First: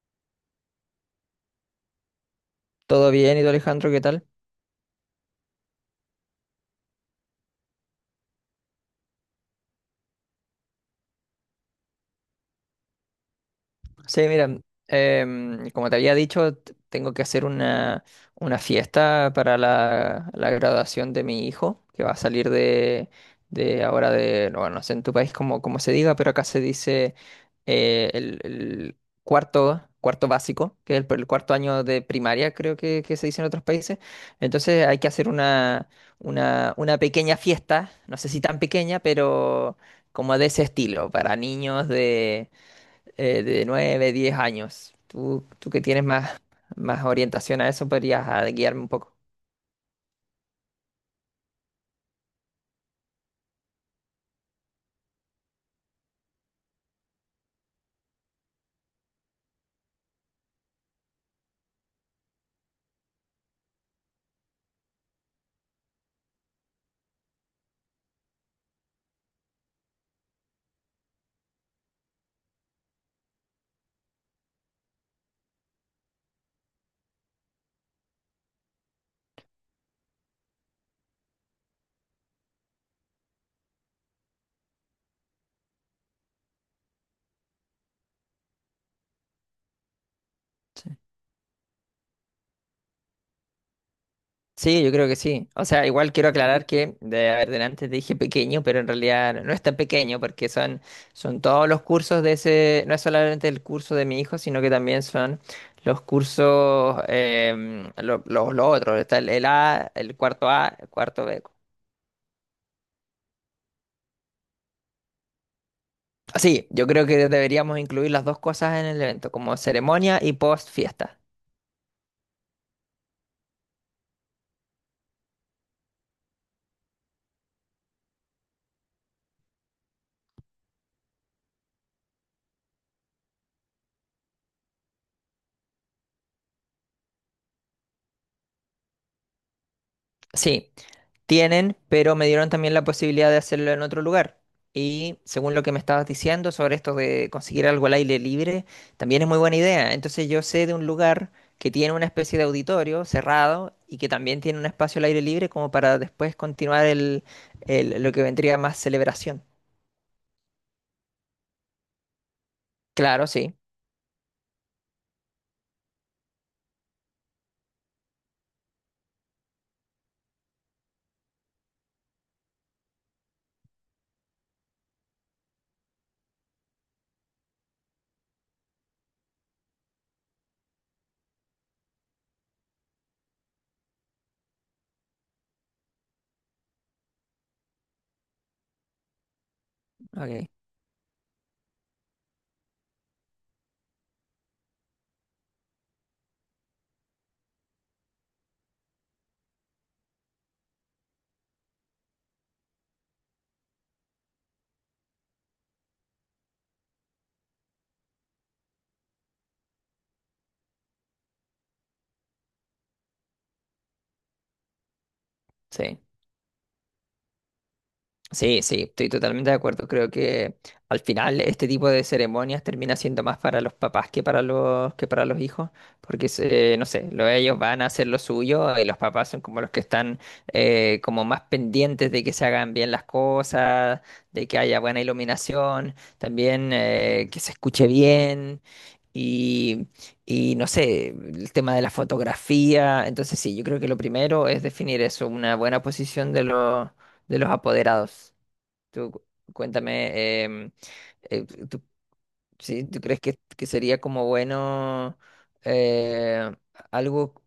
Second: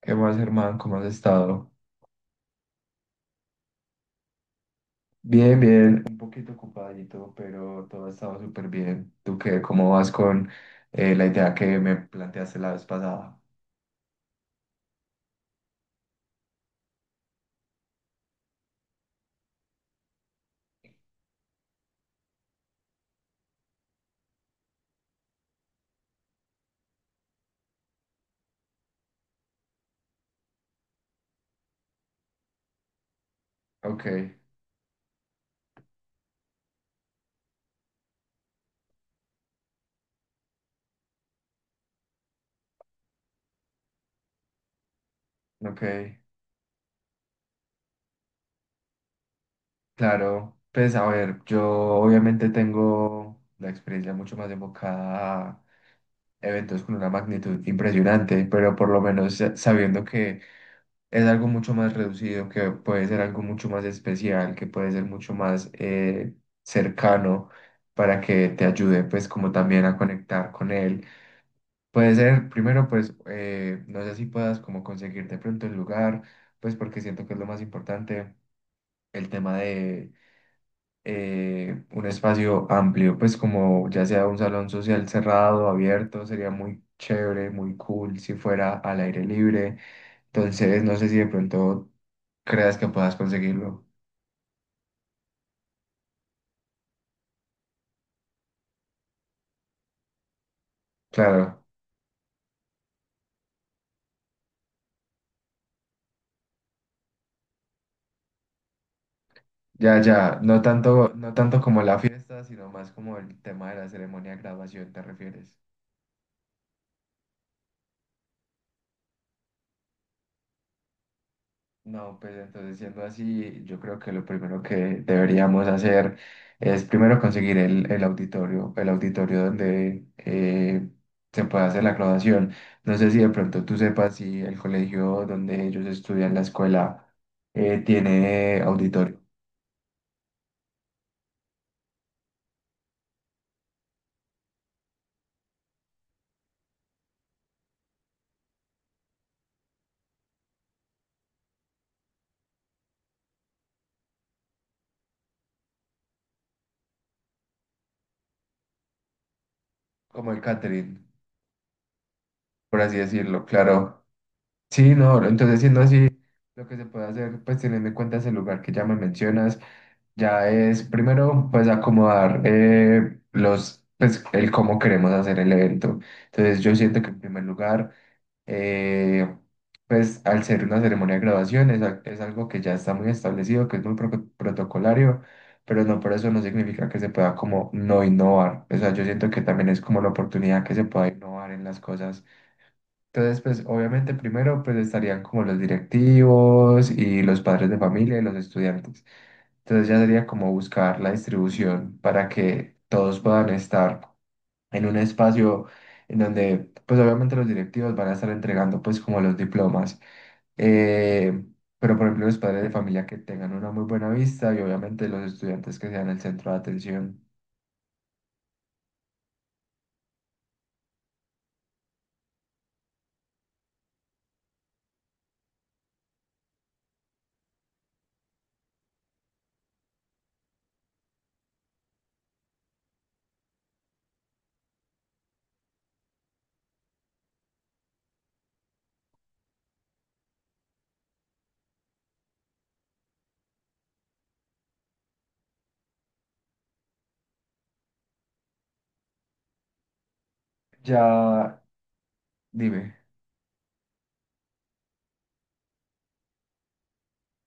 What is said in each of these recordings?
¿Qué más, hermano? ¿Cómo has estado? ¿Todo bien? ¿Y tú, Alejandro, qué tal? Bien, bien, un poquito ocupadito, pero todo ha estado súper bien. ¿Tú qué? ¿Cómo vas con la idea que me planteaste la vez pasada? Sí, mira, como te había dicho, tengo que hacer una fiesta para la graduación de mi hijo, que va a salir de ahora de, no, no sé en tu país cómo se diga, pero acá se dice el cuarto básico, que es el cuarto año de primaria, creo que se dice en otros países. Ok, Entonces hay que hacer una pequeña fiesta, no sé si tan pequeña, pero como de ese estilo, para niños de 9 10 años. Tú que ok, tienes más, más orientación a eso, podrías guiarme un poco. claro. Pues a ver, yo obviamente tengo la experiencia mucho más enfocada a eventos con una magnitud impresionante, pero por lo menos sabiendo que es algo mucho más reducido, que puede ser algo mucho más especial, que puede ser mucho más cercano para que te ayude pues como también a conectar con él. Puede ser, primero pues, no sé si puedas como conseguir de pronto el lugar, pues porque siento que es lo más importante, el tema de un espacio amplio, pues como ya sea un salón social cerrado, abierto, sería muy chévere, muy cool si fuera al aire libre. Entonces, Sí. no sé si de pronto creas que puedas conseguirlo. Sí, yo creo que sí. O sea, igual quiero aclarar que, de, a ver, delante te dije pequeño, pero en realidad no es tan pequeño porque son, son Claro, todos los cursos de ese, no es solamente el curso de mi hijo, sino que también son los cursos, los otros, está el ya, ya, no A, el tanto, cuarto no B. tanto como la fiesta, sino más como el tema de la ceremonia de graduación, ¿te refieres? Sí, yo creo que deberíamos incluir las dos cosas en el evento, como ceremonia y post fiesta. No, pues entonces siendo así, yo creo que lo primero que deberíamos hacer es primero conseguir el auditorio donde se pueda hacer la graduación. No sé si de pronto tú sepas si el colegio donde ellos estudian la escuela tiene auditorio, Sí, tienen, pero me dieron también la posibilidad de hacerlo en otro lugar. Y según lo que me estabas diciendo sobre esto de conseguir algo al aire libre, también es muy buena idea. Entonces yo sé de un lugar que tiene una especie de auditorio cerrado y que también tiene un espacio al aire libre como para después continuar lo que vendría más celebración. como el catering, por así Claro, decirlo, sí. claro. Sí, no, entonces siendo así, lo que se puede hacer, pues teniendo en cuenta ese lugar que ya me mencionas, ya es primero, pues acomodar los, pues el cómo queremos hacer el evento. Entonces yo siento que en primer lugar, eh, pues al ser una ceremonia de graduación, es, es algo que ya está muy establecido, que es muy protocolario, pero no por eso no significa que se pueda como no innovar. O sea, yo siento que también es como la Ok, oportunidad que se pueda innovar en las cosas entonces, pues obviamente primero pues estarían como los directivos y los padres de familia y los estudiantes. Entonces ya sería como buscar la distribución para que todos puedan estar en un espacio en donde pues obviamente los directivos van a estar entregando pues como los diplomas. Eh, pero por ejemplo los padres de familia que tengan una muy buena vista y obviamente los estudiantes que sí. sean el centro de atención. Sí, sí, estoy totalmente de acuerdo. Creo que al final este tipo de ceremonias termina siendo más para los papás que para los hijos, porque no sé, ellos van a hacer lo suyo y los papás son como los que están como más pendientes de que se hagan bien las cosas, de que haya buena iluminación, también que se escuche bien y y no sé, el tema de la fotografía. Entonces sí, yo creo que lo primero es definir eso, una buena posición de los apoderados. Tú cu- cuéntame, Ya, tú, sí, dime. ¿tú crees que sería como bueno eh, algo,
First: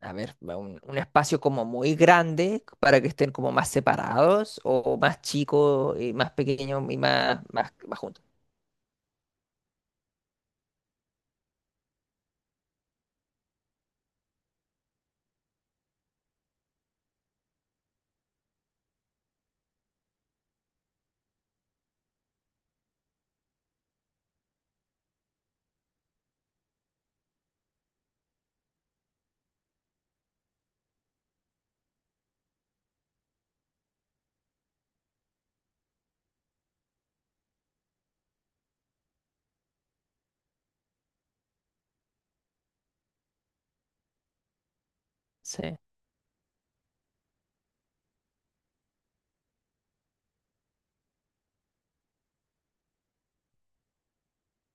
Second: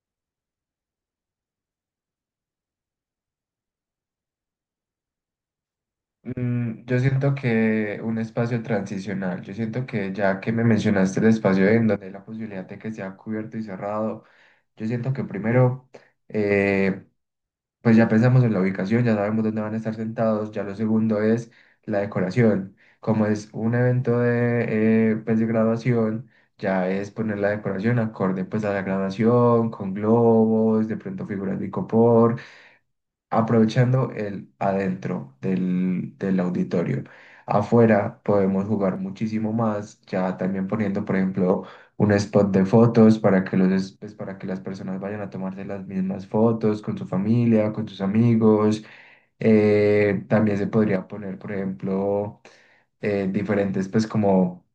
a ver, va, un espacio como muy grande para que estén como más separados o más chicos y más pequeños y Yo siento más, más que un juntos? espacio transicional, yo siento que ya que me mencionaste el espacio en donde hay la posibilidad de que sea cubierto y cerrado, yo siento que primero, eh, pues ya pensamos en la ubicación, ya sabemos dónde van a estar sentados, ya lo segundo es la decoración, como es un evento de, pues de graduación, ya es poner la decoración acorde pues a la graduación, con globos, de pronto figuras de icopor, aprovechando el adentro del auditorio. Afuera podemos jugar muchísimo más, ya también poniendo, por ejemplo, un spot de fotos para que los, pues, para que las personas vayan a tomarse Sí, las mismas fotos con su familia, con sus amigos. También se podría poner, por ejemplo, diferentes, pues como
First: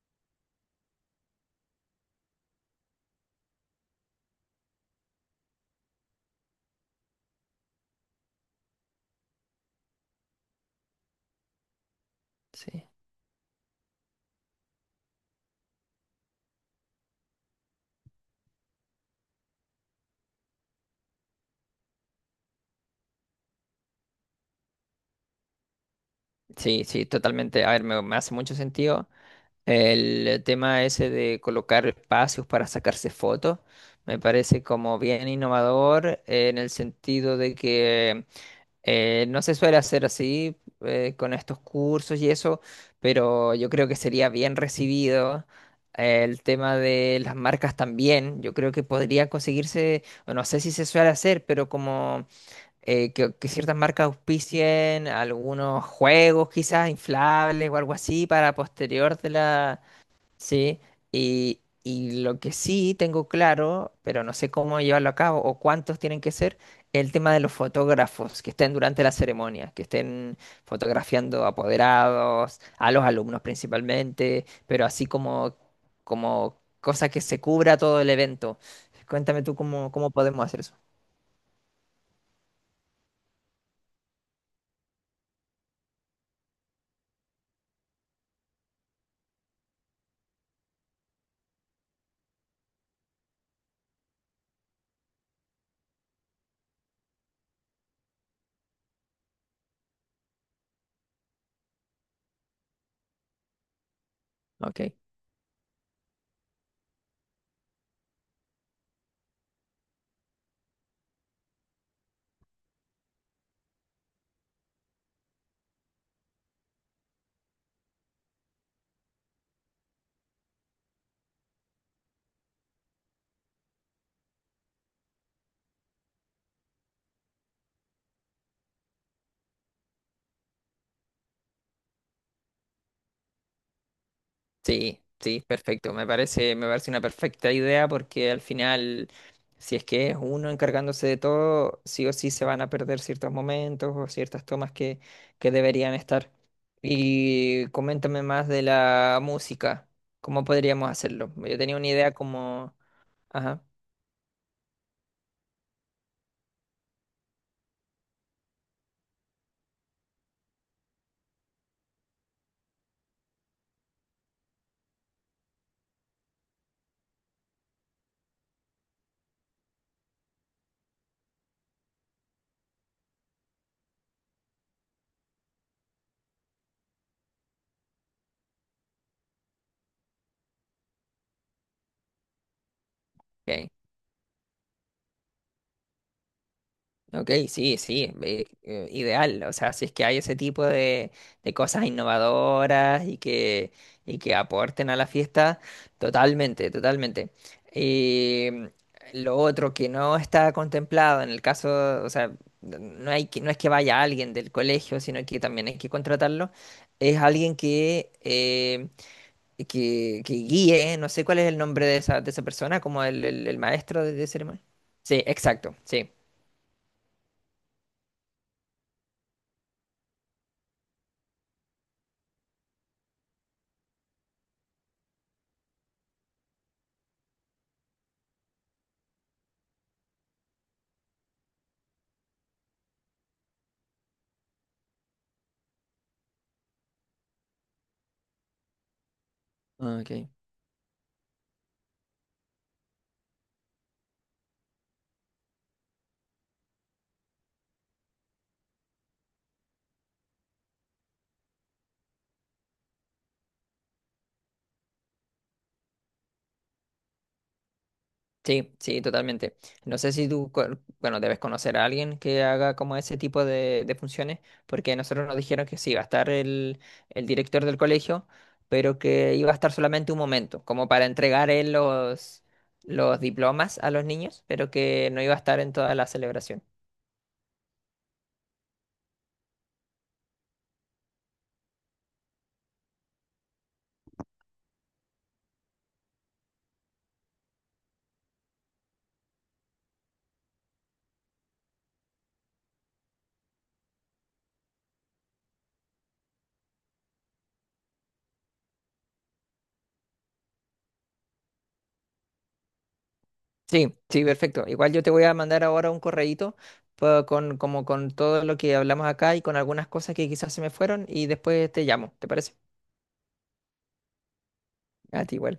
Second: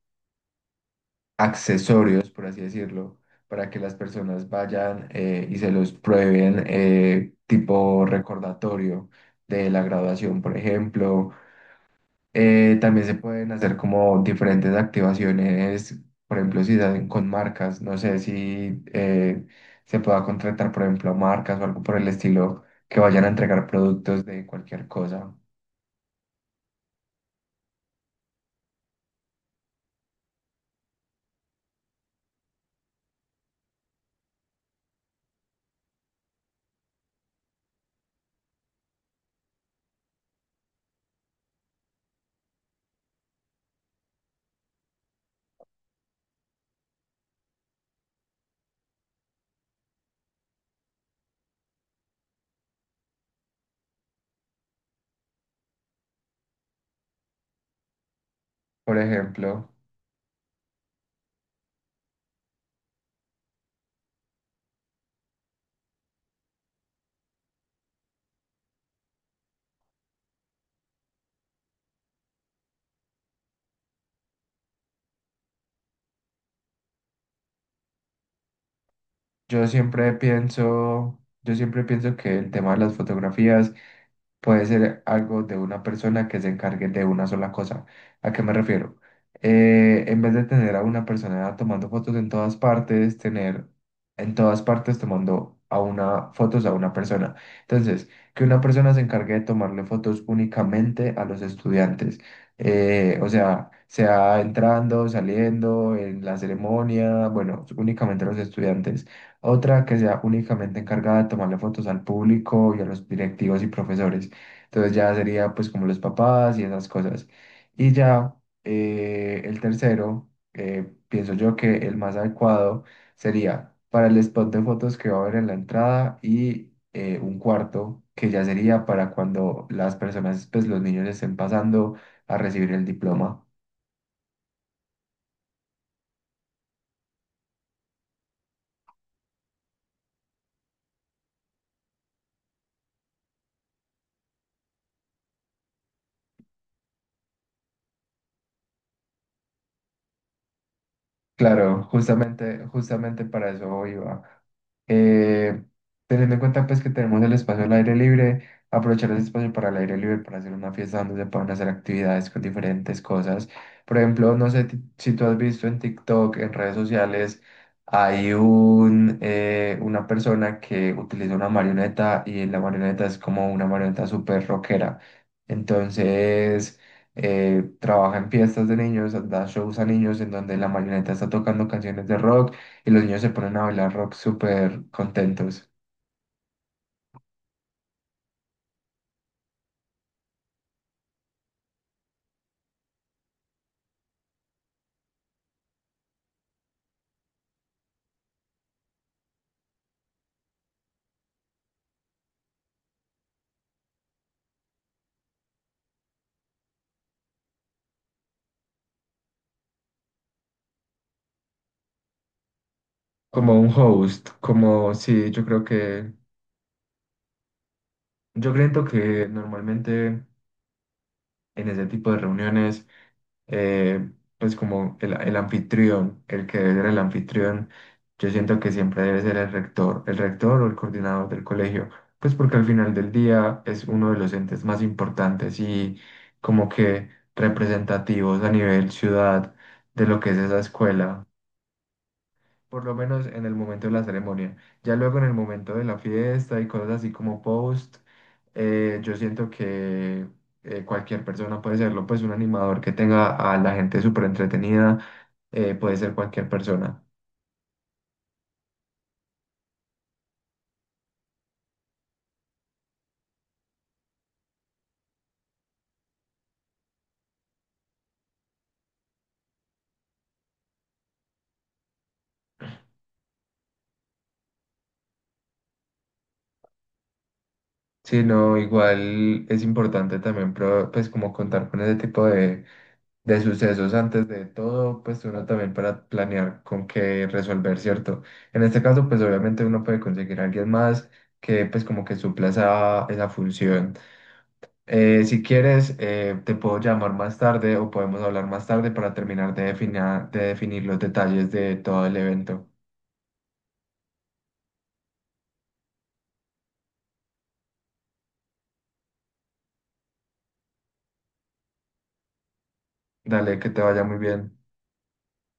accesorios, por así decirlo, para que las personas vayan y se los prueben, tipo recordatorio de la graduación, por ejemplo. Sí. También se pueden hacer como diferentes activaciones, por ejemplo, si salen con marcas, no sé si se pueda contratar, por ejemplo, a marcas o algo por el estilo que vayan a entregar productos de cualquier cosa. Sí, sí, totalmente. A ver, me hace mucho sentido. El tema ese de colocar espacios para sacarse fotos me parece como bien innovador en el sentido de que no se suele hacer así con estos cursos y eso, pero yo creo que sería bien recibido. El tema de las marcas también, yo creo que podría conseguirse, o no sé si se suele hacer, pero como que ciertas marcas auspicien algunos juegos quizás inflables o algo así para Por posterior de ejemplo, la, Sí, y lo que sí tengo claro, pero no sé cómo llevarlo a cabo o cuántos tienen que ser, el tema de los fotógrafos que estén durante la ceremonia, que estén fotografiando apoderados, a los alumnos principalmente, pero así como, como cosa que se cubra todo el evento. Cuéntame tú cómo, cómo podemos hacer eso. Yo siempre pienso que el tema de las fotografías puede ser algo de una persona que se encargue de una sola cosa. ¿A qué me refiero? En vez de tener a una persona tomando fotos en todas partes, tener en todas partes tomando a una fotos a una persona. Entonces, que una persona se encargue de tomarle fotos únicamente a los estudiantes. O sea, sea Ok. entrando, saliendo, en la ceremonia, bueno, únicamente a los estudiantes. Otra que sea únicamente encargada de tomarle fotos al público y a los directivos y profesores. Entonces ya sería pues como los papás y esas cosas. Y ya el tercero, pienso yo que el más adecuado sería para el spot de fotos que va a haber en la entrada y un cuarto que ya sería para cuando las personas, pues los niños estén pasando a recibir el diploma. Sí, sí, perfecto. Me parece una perfecta idea porque al final, si es que es uno encargándose de todo, sí o sí se van a perder ciertos momentos o ciertas tomas que deberían estar. Y coméntame más de la música. ¿Cómo podríamos hacerlo? Yo tenía Claro, una idea justamente, como... justamente para Ajá, eso iba. Eh, teniendo en cuenta pues que tenemos el espacio al aire libre, aprovechar ese espacio para el aire libre, para hacer una fiesta donde se puedan hacer actividades con diferentes cosas. Por ejemplo, no sé si tú has visto en TikTok, en redes sociales, hay un, una persona que utiliza una marioneta y la marioneta es como una marioneta súper rockera. Entonces trabaja en fiestas de niños, da shows a niños en donde la marioneta está tocando canciones de rock y los niños se ponen a ok. bailar rock súper contentos. Ok, sí, sí, ideal. O sea, si es que hay ese tipo de cosas innovadoras y que aporten a la fiesta, totalmente, totalmente. Em, lo otro que no está contemplado en el caso, o sea, no hay que, no es que vaya alguien del colegio, sino que también hay que contratarlo, es alguien que guíe, no sé cuál es el nombre de esa persona, como el Como un maestro de host, ceremonia. como Sí, sí, exacto, sí. Yo creo que normalmente en ese tipo de reuniones, eh, pues como el anfitrión, el que debe ser el anfitrión, yo siento que siempre debe ser el rector o el coordinador del colegio, pues porque al final del día es uno de los entes más importantes y como que representativos a nivel ciudad de lo Ok. que es esa escuela por lo menos en el momento de la ceremonia. Ya luego en el momento de la fiesta y cosas así como post, yo siento que cualquier persona puede serlo, pues un animador que tenga a la gente súper entretenida, puede ser cualquier persona. Sí, sí, totalmente. No sé si tú, bueno, debes conocer a alguien que haga como ese tipo de funciones, porque nosotros nos dijeron que sí, iba a estar el director del colegio, pero que iba a estar solamente un momento, como para entregar él los diplomas a los niños, pero que no iba a estar en toda la celebración. Sí, no, igual es importante también, pues como contar con ese tipo de sucesos antes de todo, pues uno también para planear con qué resolver, ¿cierto? En este caso, pues obviamente uno puede conseguir a alguien más que pues como que supla esa, esa función. Si quieres, te puedo llamar más tarde o podemos hablar más tarde para terminar de de definir los detalles de todo el evento. Sí, sí, perfecto. Igual yo te voy a mandar ahora un correíto con, como con todo lo que hablamos acá y con algunas cosas que quizás se me fueron y después te llamo, ¿te parece? Dale, que te vaya muy bien. A ti igual.